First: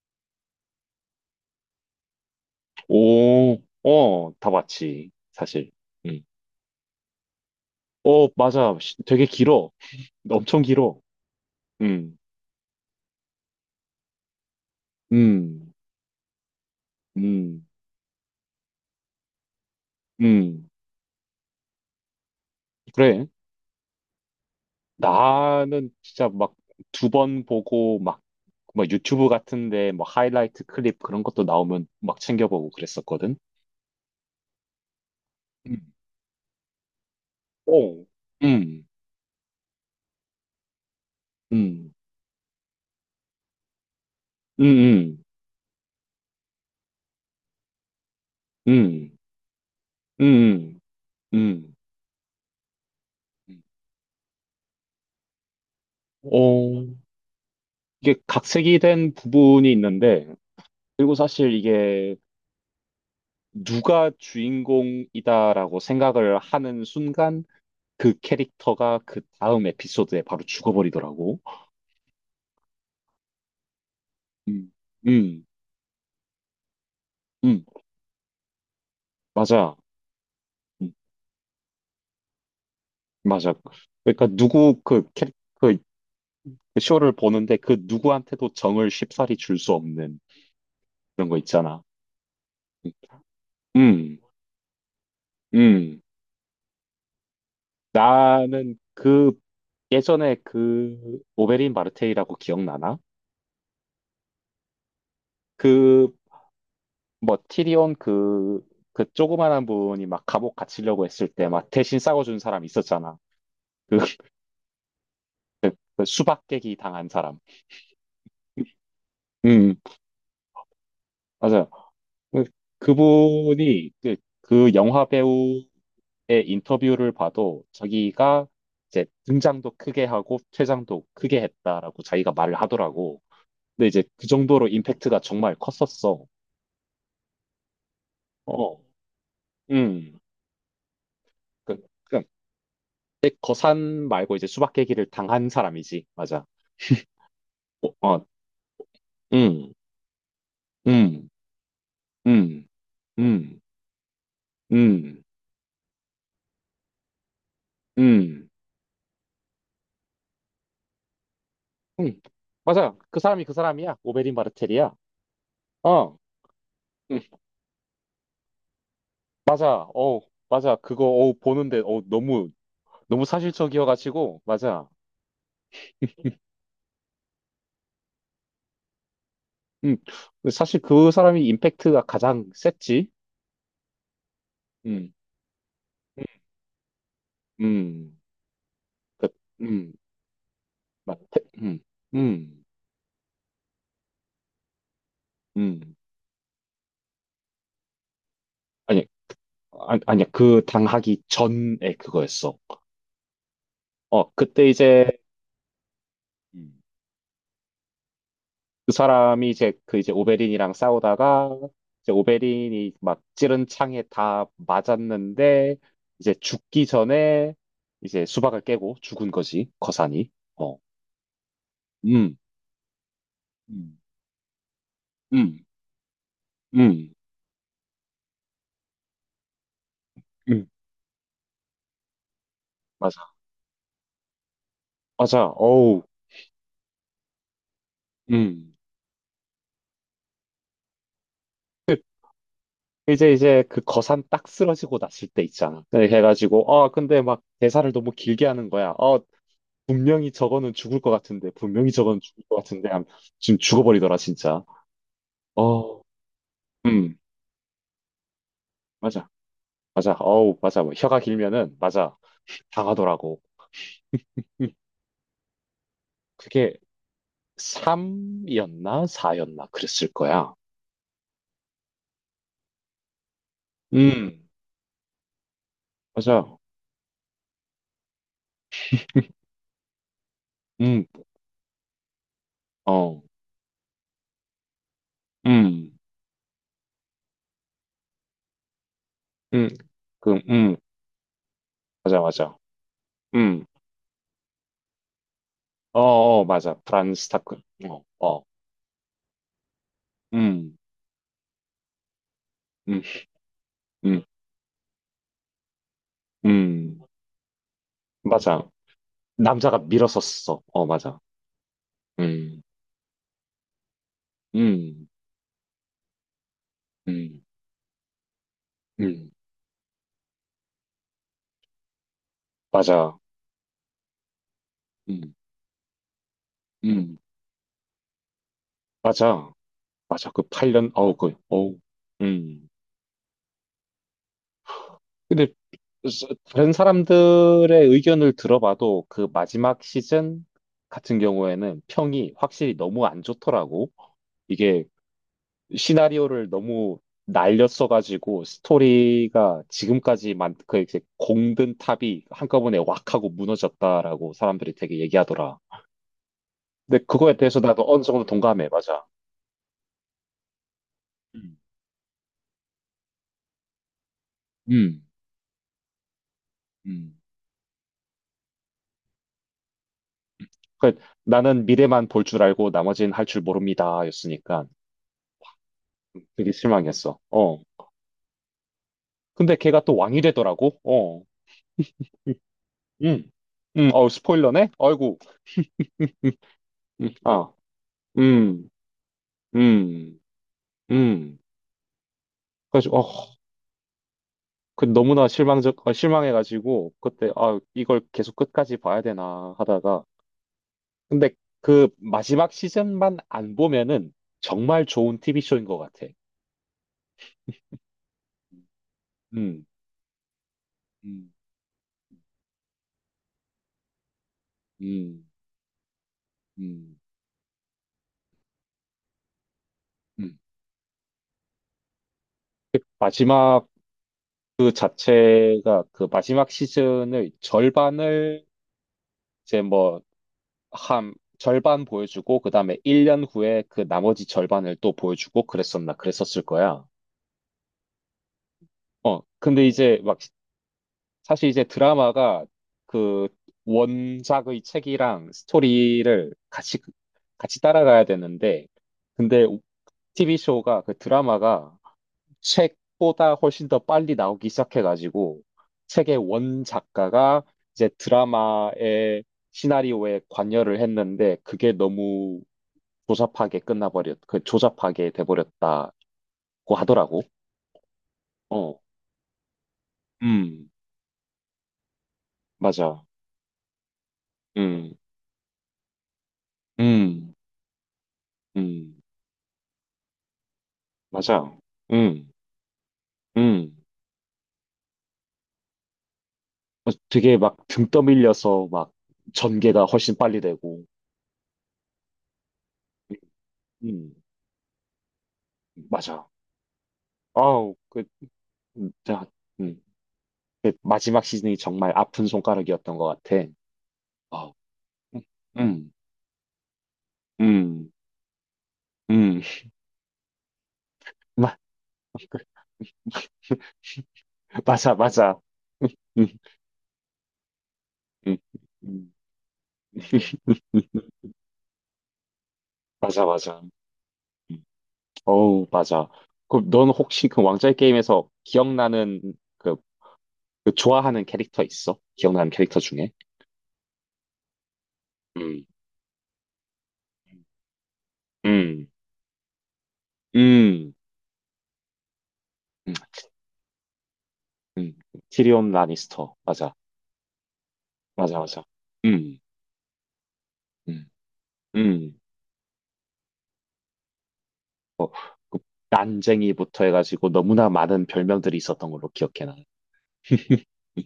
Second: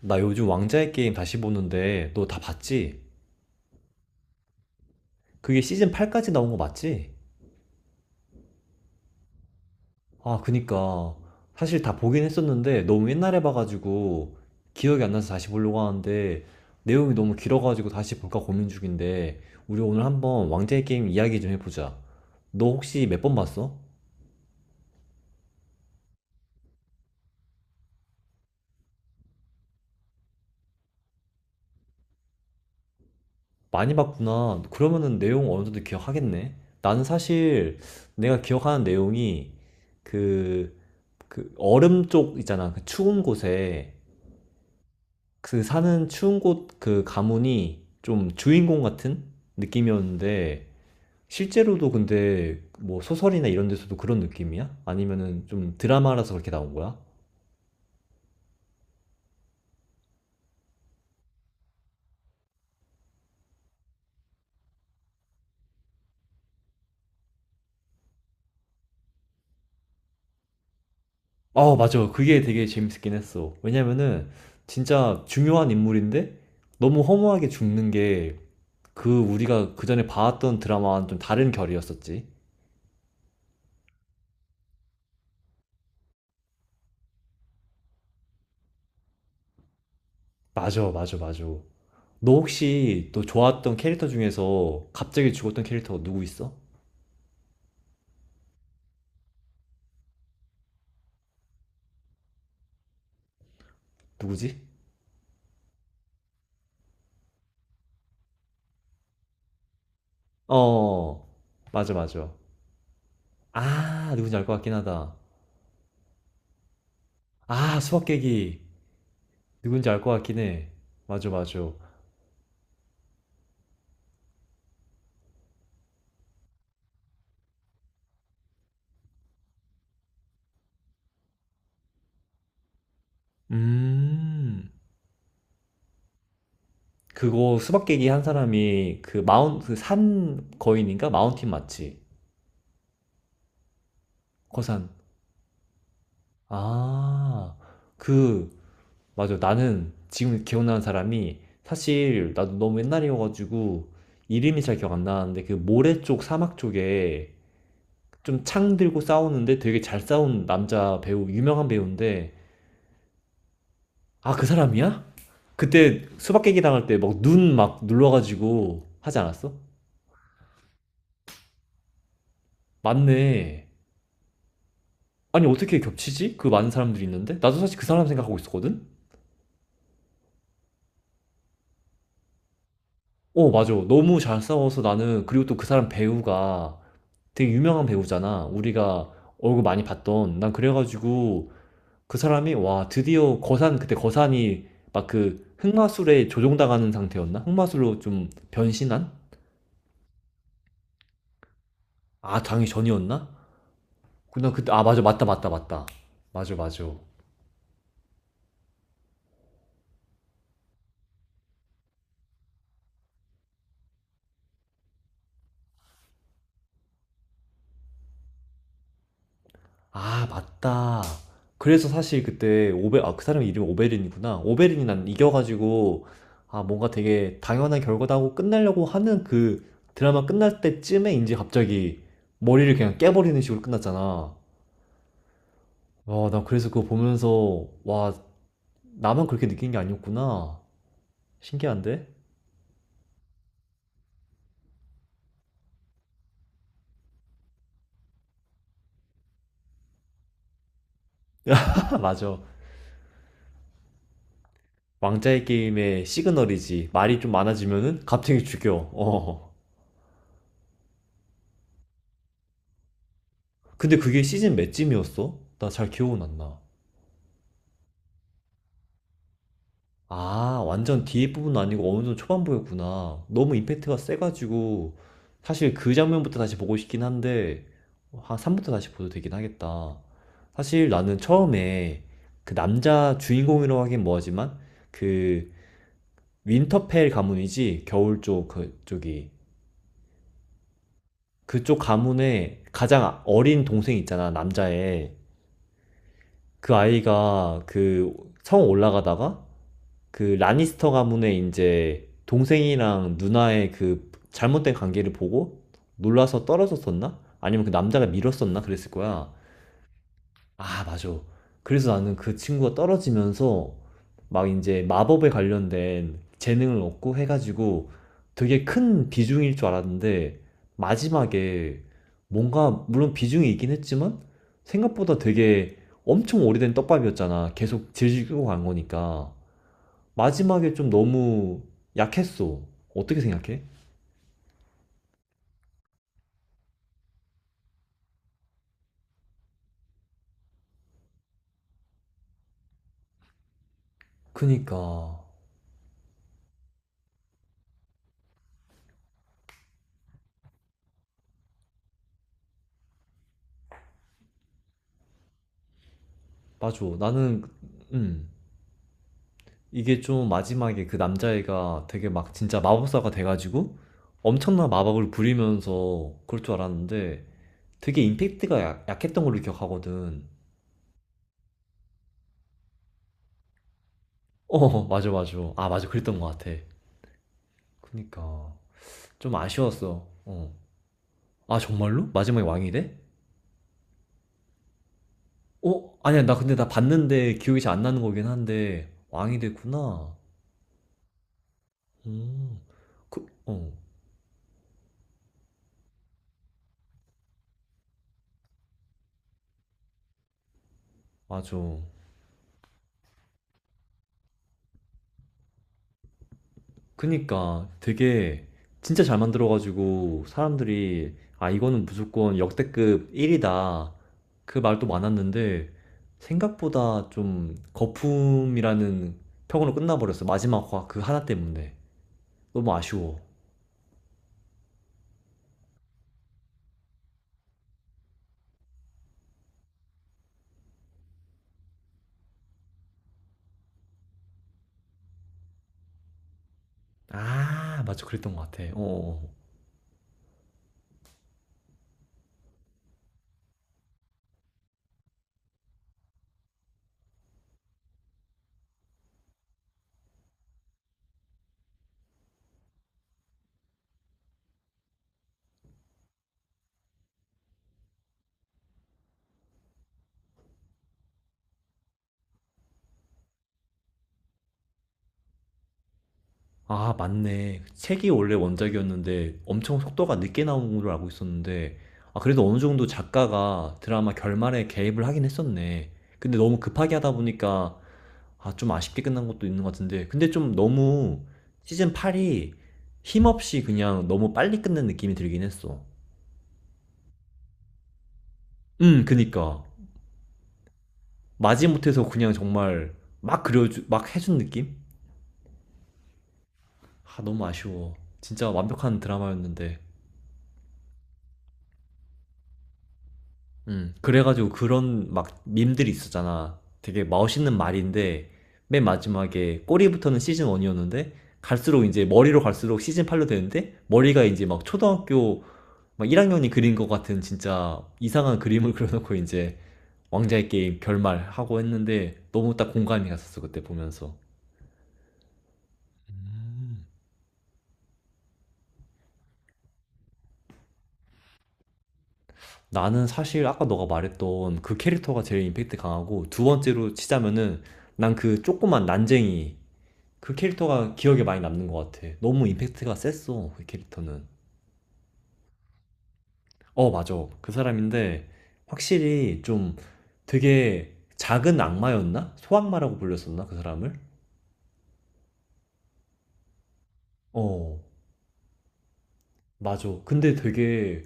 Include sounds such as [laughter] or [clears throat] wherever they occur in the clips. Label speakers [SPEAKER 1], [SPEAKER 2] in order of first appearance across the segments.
[SPEAKER 1] 나 요즘 왕자의 게임 다시 보는데 너 다 봤지?
[SPEAKER 2] 오, 어, 다 봤지,
[SPEAKER 1] 그게
[SPEAKER 2] 사실.
[SPEAKER 1] 시즌
[SPEAKER 2] 음.
[SPEAKER 1] 8까지 나온 거 맞지?
[SPEAKER 2] 어, 맞아. 되게 길어.
[SPEAKER 1] 아,
[SPEAKER 2] 엄청 길어.
[SPEAKER 1] 그니까. 사실 다
[SPEAKER 2] 음,
[SPEAKER 1] 보긴 했었는데 너무 옛날에 봐가지고 기억이 안 나서 다시
[SPEAKER 2] 음,
[SPEAKER 1] 보려고 하는데 내용이 너무
[SPEAKER 2] 음,
[SPEAKER 1] 길어가지고 다시 볼까 고민 중인데 우리 오늘 한번
[SPEAKER 2] 음.
[SPEAKER 1] 왕자의 게임 이야기 좀 해보자. 너 혹시 몇
[SPEAKER 2] 그래.
[SPEAKER 1] 번 봤어?
[SPEAKER 2] 나는 진짜 막 두 번 보고 막, 막 유튜브 같은데 뭐 하이라이트 클립 그런 것도 나오면 막 챙겨보고 그랬었거든.
[SPEAKER 1] 많이 봤구나. 그러면은 내용 어느 정도
[SPEAKER 2] 음.
[SPEAKER 1] 기억하겠네. 나는 사실
[SPEAKER 2] 오,
[SPEAKER 1] 내가 기억하는
[SPEAKER 2] 음,
[SPEAKER 1] 내용이 그, 그
[SPEAKER 2] 음,
[SPEAKER 1] 얼음 쪽 있잖아. 그 추운 곳에
[SPEAKER 2] 음,
[SPEAKER 1] 그 사는 추운 곳 그 가문이 좀
[SPEAKER 2] 음,
[SPEAKER 1] 주인공
[SPEAKER 2] 음,
[SPEAKER 1] 같은 느낌이었는데
[SPEAKER 2] 음, 음.
[SPEAKER 1] 실제로도 근데 뭐 소설이나
[SPEAKER 2] 음.
[SPEAKER 1] 이런 데서도 그런 느낌이야? 아니면은 좀 드라마라서 그렇게 나온
[SPEAKER 2] 어,
[SPEAKER 1] 거야?
[SPEAKER 2] 이게 각색이 된 부분이 있는데, 그리고 사실 이게 누가 주인공이다라고 생각을 하는 순간 그 캐릭터가 그 다음 에피소드에 바로 죽어버리더라고.
[SPEAKER 1] 아, 맞아. 그게 되게 재밌긴 했어. 왜냐면은
[SPEAKER 2] 음,
[SPEAKER 1] 진짜
[SPEAKER 2] 음,
[SPEAKER 1] 중요한 인물인데 너무 허무하게
[SPEAKER 2] 음,
[SPEAKER 1] 죽는 게 그 우리가
[SPEAKER 2] 맞아.
[SPEAKER 1] 그전에 봐왔던
[SPEAKER 2] 음,
[SPEAKER 1] 드라마와는 좀 다른 결이었었지.
[SPEAKER 2] 맞아. 그러니까 누구 그 쇼를 보는데 그 누구한테도 정을 쉽사리 줄 수 없는
[SPEAKER 1] 맞아, 맞아,
[SPEAKER 2] 그런 거
[SPEAKER 1] 맞아.
[SPEAKER 2] 있잖아.
[SPEAKER 1] 너 혹시 너 좋아했던
[SPEAKER 2] 음,
[SPEAKER 1] 캐릭터
[SPEAKER 2] 음.
[SPEAKER 1] 중에서 갑자기 죽었던
[SPEAKER 2] 음.
[SPEAKER 1] 캐릭터가 누구 있어?
[SPEAKER 2] 나는 그 예전에 그 오베린 마르테이라고 기억나나?
[SPEAKER 1] 누구지?
[SPEAKER 2] 그 뭐 그 조그만한 분이 막 감옥 갇히려고
[SPEAKER 1] 어,
[SPEAKER 2] 했을 때 막
[SPEAKER 1] 맞아,
[SPEAKER 2] 대신
[SPEAKER 1] 맞아.
[SPEAKER 2] 싸워준 사람 있었잖아. 그,
[SPEAKER 1] 아, 누군지 알 것 같긴 하다.
[SPEAKER 2] 그 수박 깨기 당한 사람.
[SPEAKER 1] 아, 수박 깨기.
[SPEAKER 2] 음,
[SPEAKER 1] 누군지 알 것 같긴 해. 맞아, 맞아.
[SPEAKER 2] 맞아요. 그, 그분이 그, 그 영화 배우의 인터뷰를 봐도 자기가 이제 등장도 크게 하고 퇴장도 크게 했다라고 자기가 말을 하더라고. 근데 이제 그
[SPEAKER 1] 음,
[SPEAKER 2] 정도로 임팩트가 정말 컸었어.
[SPEAKER 1] 그거 수박 깨기 한
[SPEAKER 2] 어,
[SPEAKER 1] 사람이 그 마운, 그
[SPEAKER 2] 음.
[SPEAKER 1] 산 거인인가? 마운틴
[SPEAKER 2] 그,
[SPEAKER 1] 맞지?
[SPEAKER 2] 그, 거산 말고 이제 수박
[SPEAKER 1] 거산.
[SPEAKER 2] 깨기를 당한 사람이지. 맞아.
[SPEAKER 1] 아,
[SPEAKER 2] 어, 어,
[SPEAKER 1] 그, 맞아.
[SPEAKER 2] 음.
[SPEAKER 1] 나는 지금 기억나는
[SPEAKER 2] 음,
[SPEAKER 1] 사람이 사실 나도
[SPEAKER 2] 음,
[SPEAKER 1] 너무
[SPEAKER 2] 음,
[SPEAKER 1] 옛날이어가지고 이름이 잘 기억 안
[SPEAKER 2] 음,
[SPEAKER 1] 나는데 그 모래 쪽 사막 쪽에 좀
[SPEAKER 2] 음,
[SPEAKER 1] 창 들고 싸우는데 되게 잘 싸운 남자 배우 유명한
[SPEAKER 2] 음.
[SPEAKER 1] 배우인데
[SPEAKER 2] 맞아. 그 사람이 그 사람이야.
[SPEAKER 1] 아,
[SPEAKER 2] 오베린
[SPEAKER 1] 그
[SPEAKER 2] 바르텔이야.
[SPEAKER 1] 사람이야? 그때
[SPEAKER 2] 어,
[SPEAKER 1] 수박 깨기 당할 때
[SPEAKER 2] 음,
[SPEAKER 1] 막 눈 막 눌러가지고 하지 않았어?
[SPEAKER 2] 맞아. 어, 맞아. 그거 어 보는데 어 너무 너무
[SPEAKER 1] 맞네.
[SPEAKER 2] 사실적이어가지고 맞아.
[SPEAKER 1] 아니, 어떻게 겹치지? 그 많은 사람들이 있는데 나도 사실 그 사람 생각하고 있었거든.
[SPEAKER 2] 음, 사실 그 사람이 임팩트가 가장 셌지.
[SPEAKER 1] 어, 맞아. 너무 잘 싸워서.
[SPEAKER 2] 음,
[SPEAKER 1] 나는 그리고 또 그 사람 배우가 되게 유명한
[SPEAKER 2] 음,
[SPEAKER 1] 배우잖아. 우리가
[SPEAKER 2] 그,
[SPEAKER 1] 얼굴 많이
[SPEAKER 2] 음,
[SPEAKER 1] 봤던 난
[SPEAKER 2] 맞, 태-
[SPEAKER 1] 그래가지고
[SPEAKER 2] 음,
[SPEAKER 1] 그 사람이.
[SPEAKER 2] 음,
[SPEAKER 1] 와, 드디어 거산. 그때 거산이 막 그
[SPEAKER 2] 음.
[SPEAKER 1] 흑마술에 조종당하는 상태였나? 흑마술로 좀
[SPEAKER 2] 아니,
[SPEAKER 1] 변신한?
[SPEAKER 2] 아니, 아니야. 그 당하기 전에
[SPEAKER 1] 아,
[SPEAKER 2] 그거였어.
[SPEAKER 1] 당일 전이었나?
[SPEAKER 2] 어,
[SPEAKER 1] 그나
[SPEAKER 2] 그때
[SPEAKER 1] 그때. 아, 맞아,
[SPEAKER 2] 이제.
[SPEAKER 1] 맞다, 맞다, 맞다. 맞아,
[SPEAKER 2] 음.
[SPEAKER 1] 맞아.
[SPEAKER 2] 그 사람이 이제 오베린이랑 싸우다가 이제 오베린이 막 찌른 창에 다 맞았는데 이제 죽기 전에 이제 수박을 깨고 죽은 거지
[SPEAKER 1] 아,
[SPEAKER 2] 거산이. 어.
[SPEAKER 1] 맞다. 그래서 사실
[SPEAKER 2] 음.
[SPEAKER 1] 그때 오베. 아, 그 사람 이름이
[SPEAKER 2] 음.
[SPEAKER 1] 오베린이구나. 오베린이 난
[SPEAKER 2] 음.
[SPEAKER 1] 이겨가지고 아, 뭔가
[SPEAKER 2] 음.
[SPEAKER 1] 되게 당연한 결과다고 끝내려고 하는 그 드라마 끝날
[SPEAKER 2] 음.
[SPEAKER 1] 때쯤에 이제 갑자기 머리를 그냥
[SPEAKER 2] 맞아.
[SPEAKER 1] 깨버리는 식으로 끝났잖아.
[SPEAKER 2] 맞아. 어우.
[SPEAKER 1] 와, 나 그래서 그거 보면서 와,
[SPEAKER 2] 음.
[SPEAKER 1] 나만 그렇게 느낀 게 아니었구나. 신기한데.
[SPEAKER 2] 이제 그 거산 딱 쓰러지고 났을 때 있잖아. 그래 해가지고 아 근데 막 대사를 너무 길게 하는 거야. 어 분명히 저거는 죽을 것 같은데
[SPEAKER 1] [laughs]
[SPEAKER 2] 분명히
[SPEAKER 1] 아,
[SPEAKER 2] 저거는
[SPEAKER 1] 맞아.
[SPEAKER 2] 죽을 것 같은데 하면 지금 죽어버리더라 진짜.
[SPEAKER 1] 왕자의
[SPEAKER 2] 어.
[SPEAKER 1] 게임의 시그널이지.
[SPEAKER 2] 음.
[SPEAKER 1] 말이 좀 많아지면은 갑자기 죽여.
[SPEAKER 2] 맞아.
[SPEAKER 1] 어,
[SPEAKER 2] 맞아. 어우, 맞아. 뭐 혀가 길면은, 맞아. 당하더라고.
[SPEAKER 1] 근데 그게 시즌
[SPEAKER 2] 음,
[SPEAKER 1] 몇쯤이었어? 나 잘 기억은 안 나.
[SPEAKER 2] 그게 3이었나? 4였나? 그랬을 거야.
[SPEAKER 1] 아, 완전 뒤에 부분은 아니고 어느 정도 초반부였구나. 너무 임팩트가
[SPEAKER 2] 음,
[SPEAKER 1] 세가지고, 사실 그 장면부터 다시
[SPEAKER 2] 맞아.
[SPEAKER 1] 보고 싶긴 한데, 한 3부터 다시 보도 되긴 하겠다. 사실
[SPEAKER 2] 음,
[SPEAKER 1] 나는 처음에 그 남자
[SPEAKER 2] 어,
[SPEAKER 1] 주인공이라고 하긴 뭐하지만, 그
[SPEAKER 2] 음,
[SPEAKER 1] 윈터펠 가문이지, 겨울 쪽, 그쪽이.
[SPEAKER 2] 음, 그,
[SPEAKER 1] 그쪽
[SPEAKER 2] 맞아, 맞아.
[SPEAKER 1] 가문에 가장 어린
[SPEAKER 2] 음,
[SPEAKER 1] 동생 있잖아, 남자애.
[SPEAKER 2] 어, 어,
[SPEAKER 1] 그
[SPEAKER 2] 맞아. 프란스 타크.
[SPEAKER 1] 아이가
[SPEAKER 2] 어,
[SPEAKER 1] 그
[SPEAKER 2] 어,
[SPEAKER 1] 성 올라가다가 그
[SPEAKER 2] 음,
[SPEAKER 1] 라니스터 가문의 이제
[SPEAKER 2] 음,
[SPEAKER 1] 동생이랑 누나의 그
[SPEAKER 2] 음,
[SPEAKER 1] 잘못된 관계를 보고 놀라서
[SPEAKER 2] 음,
[SPEAKER 1] 떨어졌었나? 아니면 그 남자가 밀었었나?
[SPEAKER 2] 맞아.
[SPEAKER 1] 그랬을 거야.
[SPEAKER 2] 남자가 밀어섰어.
[SPEAKER 1] 아,
[SPEAKER 2] 어, 맞아.
[SPEAKER 1] 맞아. 그래서 나는 그
[SPEAKER 2] 음,
[SPEAKER 1] 친구가 떨어지면서 막 이제
[SPEAKER 2] 음,
[SPEAKER 1] 마법에 관련된 재능을 얻고
[SPEAKER 2] 음,
[SPEAKER 1] 해가지고 되게 큰
[SPEAKER 2] 음,
[SPEAKER 1] 비중일 줄 알았는데 마지막에 뭔가 물론
[SPEAKER 2] 맞아.
[SPEAKER 1] 비중이 있긴 했지만 생각보다
[SPEAKER 2] 음,
[SPEAKER 1] 되게 엄청 오래된
[SPEAKER 2] 음,
[SPEAKER 1] 떡밥이었잖아. 계속 질질 끌고 간 거니까.
[SPEAKER 2] 맞아. 맞아. 그
[SPEAKER 1] 마지막에 좀
[SPEAKER 2] 8년, 어우, 그,
[SPEAKER 1] 너무
[SPEAKER 2] 어우,
[SPEAKER 1] 약했어.
[SPEAKER 2] 음.
[SPEAKER 1] 어떻게 생각해?
[SPEAKER 2] 근데 스- 다른 사람들의 의견을 들어봐도 그 마지막 시즌 같은 경우에는 평이 확실히 너무 안 좋더라고. 이게
[SPEAKER 1] 그니까
[SPEAKER 2] 시나리오를 너무 날렸어가지고 스토리가 지금까지만 그 이제 공든 탑이 한꺼번에 왁 하고 무너졌다라고 사람들이 되게 얘기하더라.
[SPEAKER 1] 맞아.
[SPEAKER 2] 근데 그거에
[SPEAKER 1] 나는.
[SPEAKER 2] 대해서 나도 어느 정도
[SPEAKER 1] 음,
[SPEAKER 2] 동감해. 맞아.
[SPEAKER 1] 이게 좀 마지막에 그
[SPEAKER 2] 음.
[SPEAKER 1] 남자애가 되게 막 진짜 마법사가 돼가지고 엄청난
[SPEAKER 2] 음.
[SPEAKER 1] 마법을 부리면서 그럴 줄
[SPEAKER 2] 음.
[SPEAKER 1] 알았는데 되게 임팩트가 약했던 걸로 기억하거든.
[SPEAKER 2] 그 나는 미래만 볼 줄 알고 나머지는 할 줄 모릅니다. 였으니까
[SPEAKER 1] 어, 맞아, 맞아. 아, 맞아, 그랬던 것 같아.
[SPEAKER 2] 되게 실망했어. 어.
[SPEAKER 1] 그니까 좀
[SPEAKER 2] 근데 걔가 또
[SPEAKER 1] 아쉬웠어.
[SPEAKER 2] 왕이
[SPEAKER 1] 어.
[SPEAKER 2] 되더라고. 어.
[SPEAKER 1] 아, 정말로? 마지막에 왕이 돼?
[SPEAKER 2] 음. 음. 어, 스포일러네? 아이고.
[SPEAKER 1] 어? 아니야,
[SPEAKER 2] 음.
[SPEAKER 1] 나 근데 나
[SPEAKER 2] 음.
[SPEAKER 1] 봤는데
[SPEAKER 2] 아.
[SPEAKER 1] 기억이 잘 안 나는 거긴
[SPEAKER 2] 음.
[SPEAKER 1] 한데 왕이 됐구나.
[SPEAKER 2] 음. 음.
[SPEAKER 1] 음,
[SPEAKER 2] 그래서
[SPEAKER 1] 그,
[SPEAKER 2] 어,
[SPEAKER 1] 어,
[SPEAKER 2] 그 너무나 실망적 어, 실망해가지고 그때 아, 이걸 계속 끝까지 봐야 되나 하다가 근데
[SPEAKER 1] 맞아.
[SPEAKER 2] 그 마지막 시즌만 안 보면은 정말 좋은 TV쇼인 것 같아.
[SPEAKER 1] 그니까 되게 진짜 잘
[SPEAKER 2] 음.
[SPEAKER 1] 만들어가지고 사람들이
[SPEAKER 2] 음.
[SPEAKER 1] 아, 이거는 무조건 역대급 1이다. 그 말도
[SPEAKER 2] 음.
[SPEAKER 1] 많았는데
[SPEAKER 2] 음.
[SPEAKER 1] 생각보다 좀 거품이라는 평으로 끝나버렸어.
[SPEAKER 2] 음.
[SPEAKER 1] 마지막 화 그 하나 때문에. 너무 아쉬워.
[SPEAKER 2] 마지막 그 자체가 그 마지막 시즌의 절반을 이제 뭐 한 절반 보여주고 그다음에 1년 후에 그 나머지 절반을 또 보여주고 그랬었나 그랬었을 거야.
[SPEAKER 1] 아, 맞아. 그랬던 것 같아. 어.
[SPEAKER 2] 어,
[SPEAKER 1] 어.
[SPEAKER 2] 근데 이제 막 사실 이제 드라마가 그 원작의 책이랑 스토리를 같이 따라가야 되는데 근데 TV 쇼가 그 드라마가 책보다 훨씬 더 빨리 나오기 시작해가지고 책의 원 작가가 이제 드라마의 시나리오에 관여를 했는데 그게 너무 조잡하게 끝나버렸, 그 조잡하게 돼버렸다고
[SPEAKER 1] 아,
[SPEAKER 2] 하더라고.
[SPEAKER 1] 맞네. 책이 원래
[SPEAKER 2] 어,
[SPEAKER 1] 원작이었는데 엄청 속도가 늦게
[SPEAKER 2] 음,
[SPEAKER 1] 나온 걸로 알고 있었는데, 아, 그래도 어느 정도
[SPEAKER 2] 맞아.
[SPEAKER 1] 작가가 드라마 결말에
[SPEAKER 2] 음,
[SPEAKER 1] 개입을 하긴 했었네. 근데 너무 급하게 하다
[SPEAKER 2] 음,
[SPEAKER 1] 보니까, 아, 좀
[SPEAKER 2] 음,
[SPEAKER 1] 아쉽게 끝난 것도 있는 것 같은데. 근데 좀 너무
[SPEAKER 2] 맞아.
[SPEAKER 1] 시즌
[SPEAKER 2] 음,
[SPEAKER 1] 8이 힘없이
[SPEAKER 2] 음.
[SPEAKER 1] 그냥 너무 빨리 끝낸 느낌이 들긴 했어.
[SPEAKER 2] 어, 되게 막 등 떠밀려서 막
[SPEAKER 1] 그니까.
[SPEAKER 2] 전개가 훨씬 빨리 되고.
[SPEAKER 1] 마지못해서 그냥 정말
[SPEAKER 2] 음,
[SPEAKER 1] 막 그려주, 막
[SPEAKER 2] 음.
[SPEAKER 1] 해준 느낌?
[SPEAKER 2] 맞아.
[SPEAKER 1] 아, 너무
[SPEAKER 2] 아우,
[SPEAKER 1] 아쉬워.
[SPEAKER 2] 그,
[SPEAKER 1] 진짜 완벽한
[SPEAKER 2] 자,
[SPEAKER 1] 드라마였는데.
[SPEAKER 2] 음. 그 마지막 시즌이 정말 아픈 손가락이었던 것 같아.
[SPEAKER 1] 그래가지고
[SPEAKER 2] 어.
[SPEAKER 1] 그런 막 밈들이
[SPEAKER 2] 음,
[SPEAKER 1] 있었잖아. 되게 멋있는
[SPEAKER 2] 음,
[SPEAKER 1] 말인데, 맨
[SPEAKER 2] 음.
[SPEAKER 1] 마지막에 꼬리부터는 시즌 1이었는데,
[SPEAKER 2] 마,
[SPEAKER 1] 갈수록 이제 머리로 갈수록 시즌 8로 되는데, 머리가 이제 막
[SPEAKER 2] 맞아, 맞아.
[SPEAKER 1] 초등학교
[SPEAKER 2] 음,
[SPEAKER 1] 막
[SPEAKER 2] 음,
[SPEAKER 1] 1학년이 그린 것 같은 진짜
[SPEAKER 2] 음.
[SPEAKER 1] 이상한 그림을 [laughs]
[SPEAKER 2] 음.
[SPEAKER 1] 그려놓고 이제 왕자의 게임
[SPEAKER 2] [laughs]
[SPEAKER 1] 결말하고 했는데, 너무 딱 공감이
[SPEAKER 2] 맞아,
[SPEAKER 1] 갔었어,
[SPEAKER 2] 맞아.
[SPEAKER 1] 그때 보면서.
[SPEAKER 2] 음. 어우, 맞아. 그럼 넌 혹시 그 왕좌의 게임에서 기억나는 그, 그 좋아하는 캐릭터 있어? 기억나는 캐릭터
[SPEAKER 1] 나는
[SPEAKER 2] 중에?
[SPEAKER 1] 사실 아까 너가 말했던 그 캐릭터가 제일
[SPEAKER 2] 음,
[SPEAKER 1] 임팩트 강하고, 두 번째로
[SPEAKER 2] 음,
[SPEAKER 1] 치자면은, 난 그 조그만
[SPEAKER 2] 음,
[SPEAKER 1] 난쟁이, 그 캐릭터가
[SPEAKER 2] 음,
[SPEAKER 1] 기억에 많이 남는 것 같아. 너무 임팩트가
[SPEAKER 2] 음.
[SPEAKER 1] 셌어, 그 캐릭터는.
[SPEAKER 2] 음. 티리온 라니스터. 맞아,
[SPEAKER 1] 어, 맞아. 그 사람인데,
[SPEAKER 2] 맞아, 맞아. 음,
[SPEAKER 1] 확실히 좀 되게
[SPEAKER 2] 음,
[SPEAKER 1] 작은
[SPEAKER 2] 음.
[SPEAKER 1] 악마였나? 소악마라고 불렸었나? 그 사람을?
[SPEAKER 2] 어, 그 난쟁이부터 해가지고 너무나
[SPEAKER 1] 어,
[SPEAKER 2] 많은 별명들이 있었던 걸로 기억해 나는.
[SPEAKER 1] 맞아. 근데
[SPEAKER 2] [laughs]
[SPEAKER 1] 되게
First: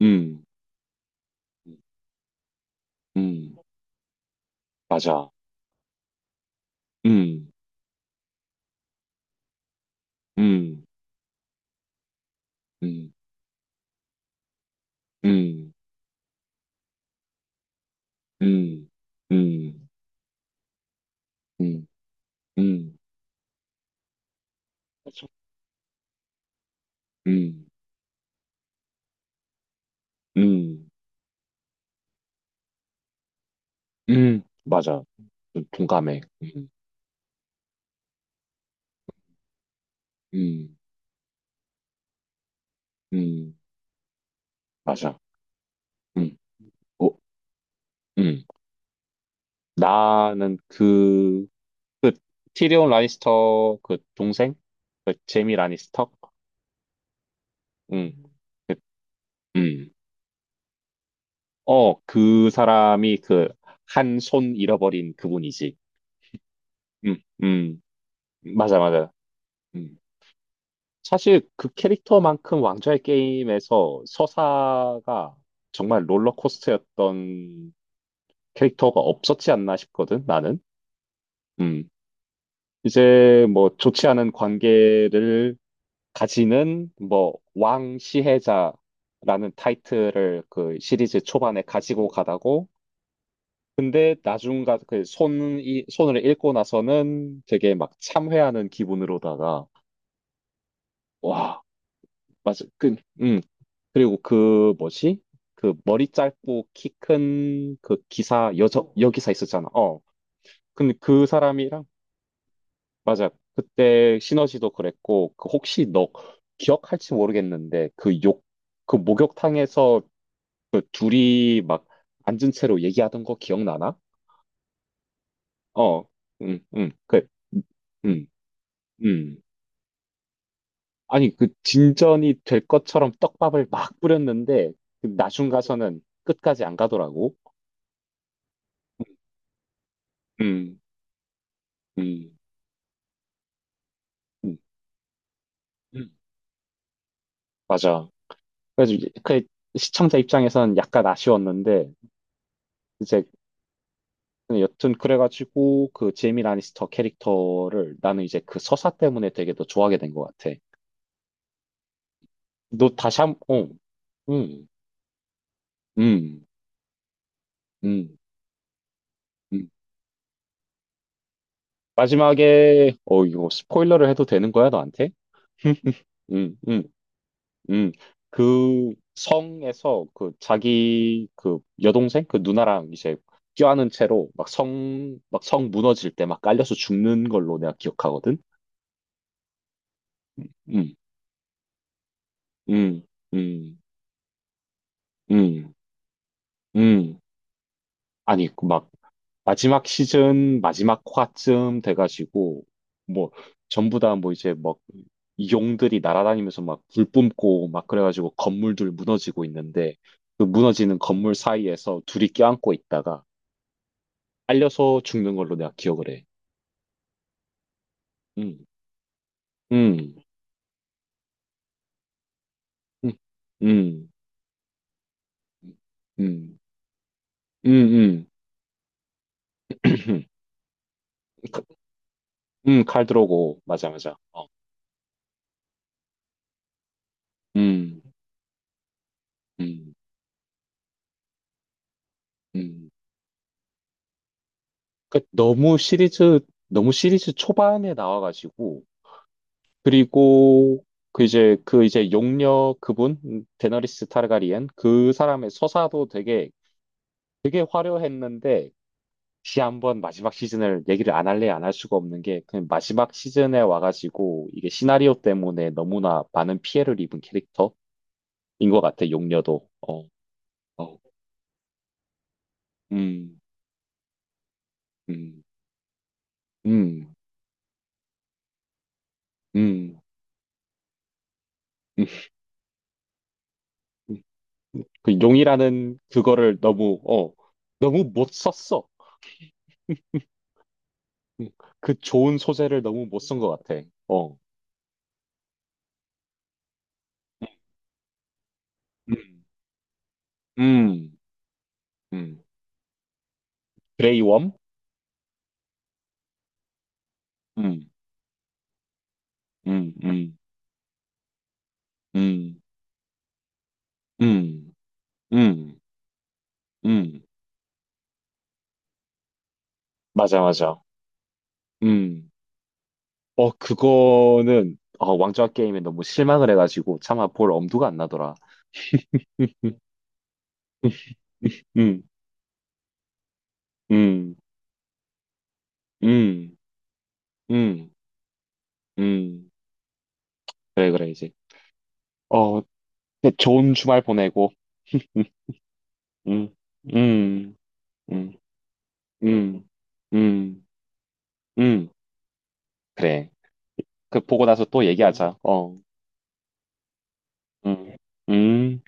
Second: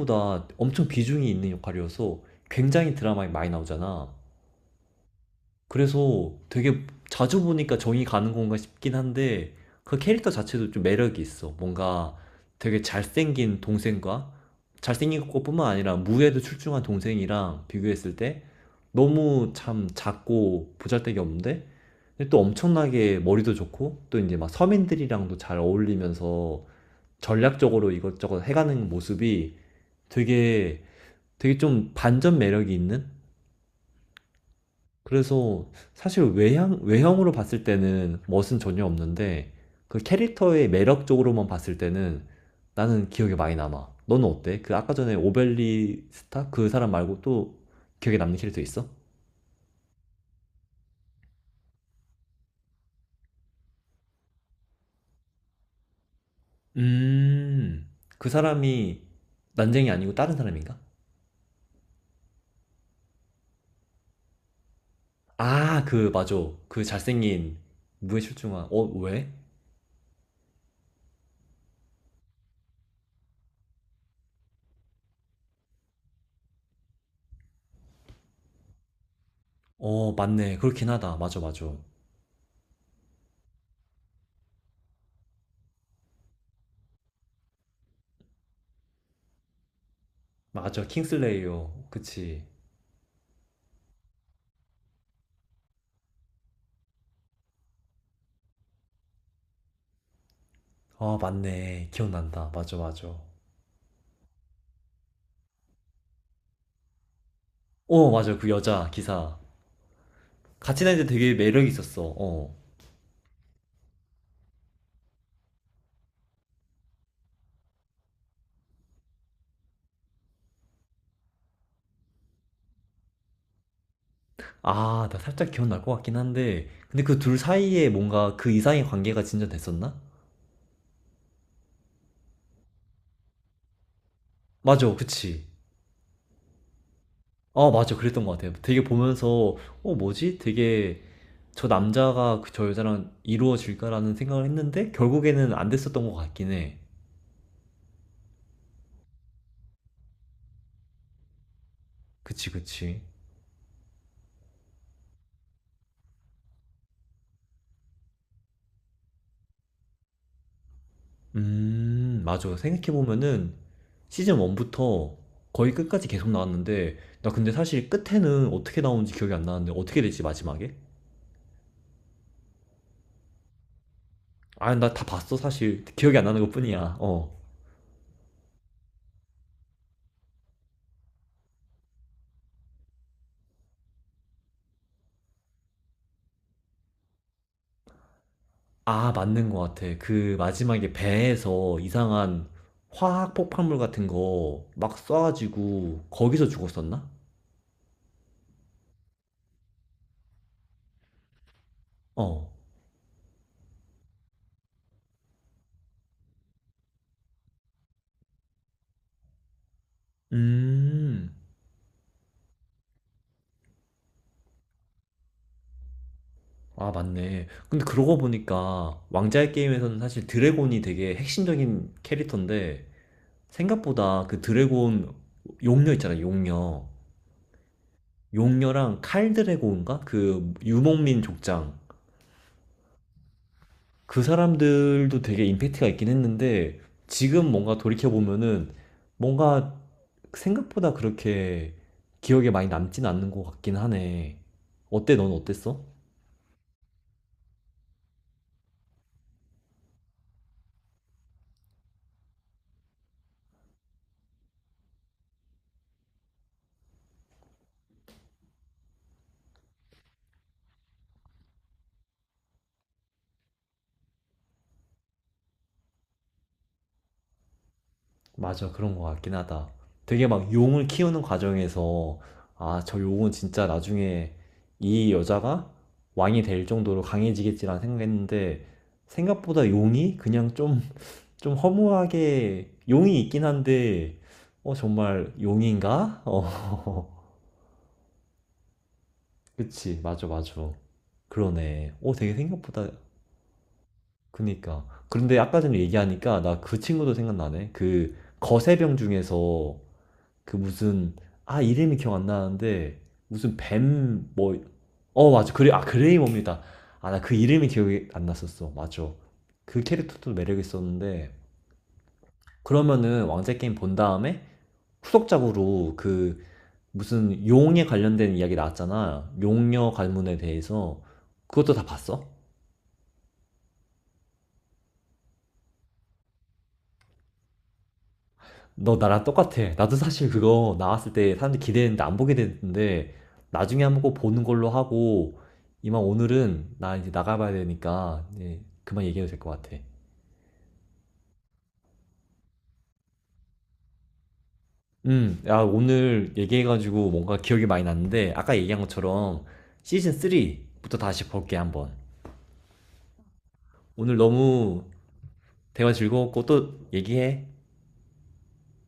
[SPEAKER 2] 음,
[SPEAKER 1] 엄청 비중이 있는 역할이어서 굉장히 드라마에 많이
[SPEAKER 2] 음,
[SPEAKER 1] 나오잖아.
[SPEAKER 2] 맞아.
[SPEAKER 1] 그래서 되게 자주
[SPEAKER 2] 음,
[SPEAKER 1] 보니까 정이 가는 건가 싶긴 한데 그 캐릭터 자체도 좀
[SPEAKER 2] 음,
[SPEAKER 1] 매력이 있어. 뭔가 되게
[SPEAKER 2] 음,
[SPEAKER 1] 잘생긴 동생과 잘생긴 것뿐만
[SPEAKER 2] 음,
[SPEAKER 1] 아니라 무예도 출중한 동생이랑 비교했을 때
[SPEAKER 2] 음,
[SPEAKER 1] 너무 참
[SPEAKER 2] 음,
[SPEAKER 1] 작고 보잘데기 없는데
[SPEAKER 2] 음,
[SPEAKER 1] 근데 또
[SPEAKER 2] 음,
[SPEAKER 1] 엄청나게 머리도 좋고 또 이제 막
[SPEAKER 2] 맞아.
[SPEAKER 1] 서민들이랑도 잘 어울리면서
[SPEAKER 2] 음,
[SPEAKER 1] 전략적으로 이것저것 해가는 모습이 되게
[SPEAKER 2] 음,
[SPEAKER 1] 되게 좀 반전 매력이 있는.
[SPEAKER 2] 맞아. 좀
[SPEAKER 1] 그래서
[SPEAKER 2] 동감해.
[SPEAKER 1] 사실 외형으로 봤을 때는 멋은 전혀 없는데 그 캐릭터의
[SPEAKER 2] 음,
[SPEAKER 1] 매력적으로만 봤을 때는 나는 기억에 많이
[SPEAKER 2] 음,
[SPEAKER 1] 남아. 너는 어때? 그 아까 전에
[SPEAKER 2] 맞아. 음,
[SPEAKER 1] 오벨리스타 그 사람
[SPEAKER 2] 오,
[SPEAKER 1] 말고 또 기억에 남는
[SPEAKER 2] 음.
[SPEAKER 1] 캐릭터 있어?
[SPEAKER 2] 나는 그, 그, 티리온 라니스터 그 동생? 그 제미 라니스터?
[SPEAKER 1] 음,
[SPEAKER 2] 음,
[SPEAKER 1] 그
[SPEAKER 2] 그,
[SPEAKER 1] 사람이
[SPEAKER 2] 음.
[SPEAKER 1] 난쟁이 아니고 다른 사람인가?
[SPEAKER 2] 어, 그 사람이 그 한 손 잃어버린 그분이지.
[SPEAKER 1] 아, 그, 맞아. 그
[SPEAKER 2] 음,
[SPEAKER 1] 잘생긴
[SPEAKER 2] 음,
[SPEAKER 1] 무에실중한,
[SPEAKER 2] 맞아,
[SPEAKER 1] 어,
[SPEAKER 2] 맞아.
[SPEAKER 1] 왜?
[SPEAKER 2] 음. 사실 그 캐릭터만큼 왕좌의 게임에서 서사가 정말 롤러코스터였던 캐릭터가 없었지 않나
[SPEAKER 1] 어,
[SPEAKER 2] 싶거든,
[SPEAKER 1] 맞네.
[SPEAKER 2] 나는.
[SPEAKER 1] 그렇긴 하다. 맞아, 맞아.
[SPEAKER 2] 음. 이제 뭐 좋지 않은 관계를 가지는 뭐 왕시혜자라는 타이틀을 그
[SPEAKER 1] 맞아.
[SPEAKER 2] 시리즈 초반에
[SPEAKER 1] 킹슬레이어.
[SPEAKER 2] 가지고
[SPEAKER 1] 그치.
[SPEAKER 2] 가다고 근데 나중 가, 그 손이, 손을 읽고 나서는 되게 막 참회하는 기분으로다가,
[SPEAKER 1] 아,
[SPEAKER 2] 와,
[SPEAKER 1] 맞네. 기억난다.
[SPEAKER 2] 맞아.
[SPEAKER 1] 맞아,
[SPEAKER 2] 그,
[SPEAKER 1] 맞아.
[SPEAKER 2] 그리고 그 뭐지? 그 머리 짧고 키 큰 그
[SPEAKER 1] 어, 맞아. 그
[SPEAKER 2] 기사, 여자,
[SPEAKER 1] 여자
[SPEAKER 2] 여기사
[SPEAKER 1] 기사.
[SPEAKER 2] 있었잖아. 어.
[SPEAKER 1] 같이
[SPEAKER 2] 근데
[SPEAKER 1] 다니는데
[SPEAKER 2] 그
[SPEAKER 1] 되게 매력이
[SPEAKER 2] 사람이랑,
[SPEAKER 1] 있었어. 어.
[SPEAKER 2] 맞아. 그때 시너지도 그랬고, 그 혹시 너 기억할지 모르겠는데, 그 목욕탕에서 그 둘이 막 앉은 채로 얘기하던 거 기억나나?
[SPEAKER 1] 아, 나 살짝 기억날 것
[SPEAKER 2] 어.
[SPEAKER 1] 같긴 한데. 근데 그
[SPEAKER 2] 그,
[SPEAKER 1] 둘 사이에
[SPEAKER 2] 음,
[SPEAKER 1] 뭔가 그 이상의 관계가
[SPEAKER 2] 음.
[SPEAKER 1] 진전됐었나?
[SPEAKER 2] 아니, 그 진전이 될 것처럼 떡밥을 막 뿌렸는데,
[SPEAKER 1] 맞아.
[SPEAKER 2] 그
[SPEAKER 1] 그치.
[SPEAKER 2] 나중 가서는 끝까지 안 가더라고.
[SPEAKER 1] 어, 맞아. 그랬던 것 같아요. 되게 보면서, 어, 뭐지?
[SPEAKER 2] 음,
[SPEAKER 1] 되게 저
[SPEAKER 2] 음,
[SPEAKER 1] 남자가 그 저 여자랑 이루어질까라는 생각을
[SPEAKER 2] 음,
[SPEAKER 1] 했는데, 결국에는 안 됐었던
[SPEAKER 2] 음.
[SPEAKER 1] 것 같긴 해.
[SPEAKER 2] 맞아. 그래서 이제 그 시청자 입장에선 약간 아쉬웠는데,
[SPEAKER 1] 그치, 그치.
[SPEAKER 2] 이제 여튼 그래가지고 그 제이미 라니스터 캐릭터를 나는 이제 그 서사 때문에 되게 더 좋아하게 된 것 같아.
[SPEAKER 1] 맞아.
[SPEAKER 2] 너 다시 한,
[SPEAKER 1] 생각해보면은
[SPEAKER 2] 어,
[SPEAKER 1] 시즌
[SPEAKER 2] 음,
[SPEAKER 1] 1부터 거의 끝까지 계속
[SPEAKER 2] 음,
[SPEAKER 1] 나왔는데, 나 근데 사실
[SPEAKER 2] 음,
[SPEAKER 1] 끝에는 어떻게 나오는지 기억이 안
[SPEAKER 2] 음.
[SPEAKER 1] 나는데, 어떻게 되지, 마지막에?
[SPEAKER 2] 마지막에, 어, 이거 스포일러를 해도 되는 거야,
[SPEAKER 1] 아, 나 다
[SPEAKER 2] 너한테?
[SPEAKER 1] 봤어, 사실.
[SPEAKER 2] [laughs]
[SPEAKER 1] 기억이 안 나는 것
[SPEAKER 2] 음, 음.
[SPEAKER 1] 뿐이야. 어.
[SPEAKER 2] 음, 그 성에서 그 자기 그 여동생 그 누나랑 이제 껴안은 채로 막 성, 막 성 무너질 때 막 깔려서 죽는 걸로 내가 기억하거든?
[SPEAKER 1] 아, 맞는 것 같아. 그 마지막에
[SPEAKER 2] 음,
[SPEAKER 1] 배에서 이상한
[SPEAKER 2] 음,
[SPEAKER 1] 화학 폭발물
[SPEAKER 2] 음,
[SPEAKER 1] 같은 거 막
[SPEAKER 2] 음,
[SPEAKER 1] 쏴가지고, 거기서 죽었었나?
[SPEAKER 2] 음. 아니, 그막 마지막 시즌 마지막 화쯤
[SPEAKER 1] 어.
[SPEAKER 2] 돼가지고 뭐 전부 다 뭐 이제 막 용들이 날아다니면서 막 불 뿜고 막 그래가지고 건물들 무너지고 있는데 그 무너지는
[SPEAKER 1] 음.
[SPEAKER 2] 건물 사이에서 둘이 껴안고 있다가 알려서 죽는 걸로 내가 기억을 해.
[SPEAKER 1] 아, 맞네. 근데 그러고
[SPEAKER 2] 음,
[SPEAKER 1] 보니까 왕자의 게임에서는
[SPEAKER 2] 음,
[SPEAKER 1] 사실 드래곤이 되게 핵심적인 캐릭터인데,
[SPEAKER 2] 음, 음,
[SPEAKER 1] 생각보다 그 드래곤 용녀 있잖아,
[SPEAKER 2] 음,
[SPEAKER 1] 용녀.
[SPEAKER 2] 음, 음.
[SPEAKER 1] 용녀랑 칼 드래곤인가?
[SPEAKER 2] [clears throat]
[SPEAKER 1] 그 유목민
[SPEAKER 2] 그-
[SPEAKER 1] 족장.
[SPEAKER 2] 칼 들어오고, 맞아, 맞아.
[SPEAKER 1] 그
[SPEAKER 2] 어.
[SPEAKER 1] 사람들도 되게 임팩트가 있긴 했는데 지금 뭔가
[SPEAKER 2] 음,
[SPEAKER 1] 돌이켜보면은 뭔가
[SPEAKER 2] 음,
[SPEAKER 1] 생각보다 그렇게 기억에 많이
[SPEAKER 2] 음.
[SPEAKER 1] 남진 않는 것 같긴 하네. 어때?
[SPEAKER 2] 그
[SPEAKER 1] 넌
[SPEAKER 2] 너무
[SPEAKER 1] 어땠어?
[SPEAKER 2] 시리즈, 너무 시리즈 초반에 나와가지고, 그리고 용녀 그분, 데너리스 타르가리엔, 그 사람의 서사도 되게, 되게 화려했는데, 시 한번 마지막 시즌을 얘기를 안 할래 안 할 수가 없는 게 그냥 마지막 시즌에 와가지고 이게 시나리오 때문에 너무나 많은 피해를 입은 캐릭터인
[SPEAKER 1] 맞아,
[SPEAKER 2] 것
[SPEAKER 1] 그런 것
[SPEAKER 2] 같아
[SPEAKER 1] 같긴
[SPEAKER 2] 용녀도
[SPEAKER 1] 하다.
[SPEAKER 2] 어,
[SPEAKER 1] 되게 막 용을
[SPEAKER 2] 어,
[SPEAKER 1] 키우는 과정에서, 아, 저 용은
[SPEAKER 2] 음,
[SPEAKER 1] 진짜 나중에 이
[SPEAKER 2] 음,
[SPEAKER 1] 여자가 왕이 될 정도로
[SPEAKER 2] 음,
[SPEAKER 1] 강해지겠지라는 생각했는데, 생각보다
[SPEAKER 2] 음,
[SPEAKER 1] 용이 그냥 좀, 좀
[SPEAKER 2] 음.
[SPEAKER 1] 허무하게, 용이 있긴 한데,
[SPEAKER 2] [laughs]
[SPEAKER 1] 어,
[SPEAKER 2] 그
[SPEAKER 1] 정말
[SPEAKER 2] 용이라는
[SPEAKER 1] 용인가?
[SPEAKER 2] 그거를 너무
[SPEAKER 1] 어,
[SPEAKER 2] 어
[SPEAKER 1] [laughs]
[SPEAKER 2] 너무 못 썼어
[SPEAKER 1] 그치, 맞아, 맞아.
[SPEAKER 2] 음,
[SPEAKER 1] 그러네.
[SPEAKER 2] 그
[SPEAKER 1] 어, 되게
[SPEAKER 2] 좋은 소재를
[SPEAKER 1] 생각보다,
[SPEAKER 2] 너무 못 쓴 것 같아 어,
[SPEAKER 1] 그니까. 그런데 아까 전에 얘기하니까 나 그 친구도 생각나네. 그 거세병
[SPEAKER 2] 음,
[SPEAKER 1] 중에서 그
[SPEAKER 2] 음,
[SPEAKER 1] 무슨 아, 이름이 기억 안
[SPEAKER 2] 음,
[SPEAKER 1] 나는데 무슨
[SPEAKER 2] 그레이
[SPEAKER 1] 뱀,
[SPEAKER 2] 웜,
[SPEAKER 1] 뭐, 어, 맞아. 그래, 아, 그레이 몹니다. 아, 나 그 이름이
[SPEAKER 2] 음,
[SPEAKER 1] 기억이 안 났었어. 맞아. 그
[SPEAKER 2] 음,
[SPEAKER 1] 캐릭터도
[SPEAKER 2] 음,
[SPEAKER 1] 매력 있었는데
[SPEAKER 2] 음,
[SPEAKER 1] 그러면은 왕좌 게임 본 다음에
[SPEAKER 2] 음, 음,
[SPEAKER 1] 후속작으로 그
[SPEAKER 2] 음,
[SPEAKER 1] 무슨 용에 관련된 이야기 나왔잖아. 용녀 가문에
[SPEAKER 2] 맞아 맞아
[SPEAKER 1] 대해서 그것도 다 봤어?
[SPEAKER 2] 음. 어, 그거는, 어, 왕좌 게임에 너무 실망을 해가지고, 차마 볼 엄두가 안 나더라.
[SPEAKER 1] 너 나랑 똑같아.
[SPEAKER 2] [laughs]
[SPEAKER 1] 나도 사실 그거 나왔을 때 사람들이
[SPEAKER 2] 음,
[SPEAKER 1] 기대했는데
[SPEAKER 2] 음,
[SPEAKER 1] 안 보게 됐는데 나중에 한번 꼭
[SPEAKER 2] 음,
[SPEAKER 1] 보는 걸로 하고 이만
[SPEAKER 2] 음,
[SPEAKER 1] 오늘은 나 이제 나가봐야
[SPEAKER 2] 음.
[SPEAKER 1] 되니까 이제 그만 얘기해도 될 것
[SPEAKER 2] 음.
[SPEAKER 1] 같아.
[SPEAKER 2] 그래, 그래, 이제. 어, 네, 좋은 주말 보내고, 음,
[SPEAKER 1] 야 오늘
[SPEAKER 2] 음,
[SPEAKER 1] 얘기해가지고 뭔가
[SPEAKER 2] 음,
[SPEAKER 1] 기억이 많이 났는데
[SPEAKER 2] 음,
[SPEAKER 1] 아까 얘기한 것처럼
[SPEAKER 2] 음,
[SPEAKER 1] 시즌
[SPEAKER 2] 음,
[SPEAKER 1] 3부터 다시 볼게
[SPEAKER 2] 음.
[SPEAKER 1] 한번.
[SPEAKER 2] 그래.
[SPEAKER 1] 오늘
[SPEAKER 2] 그, 보고 나서
[SPEAKER 1] 너무
[SPEAKER 2] 또 얘기하자. 어,
[SPEAKER 1] 대화 즐거웠고 또 얘기해.
[SPEAKER 2] 음, 음.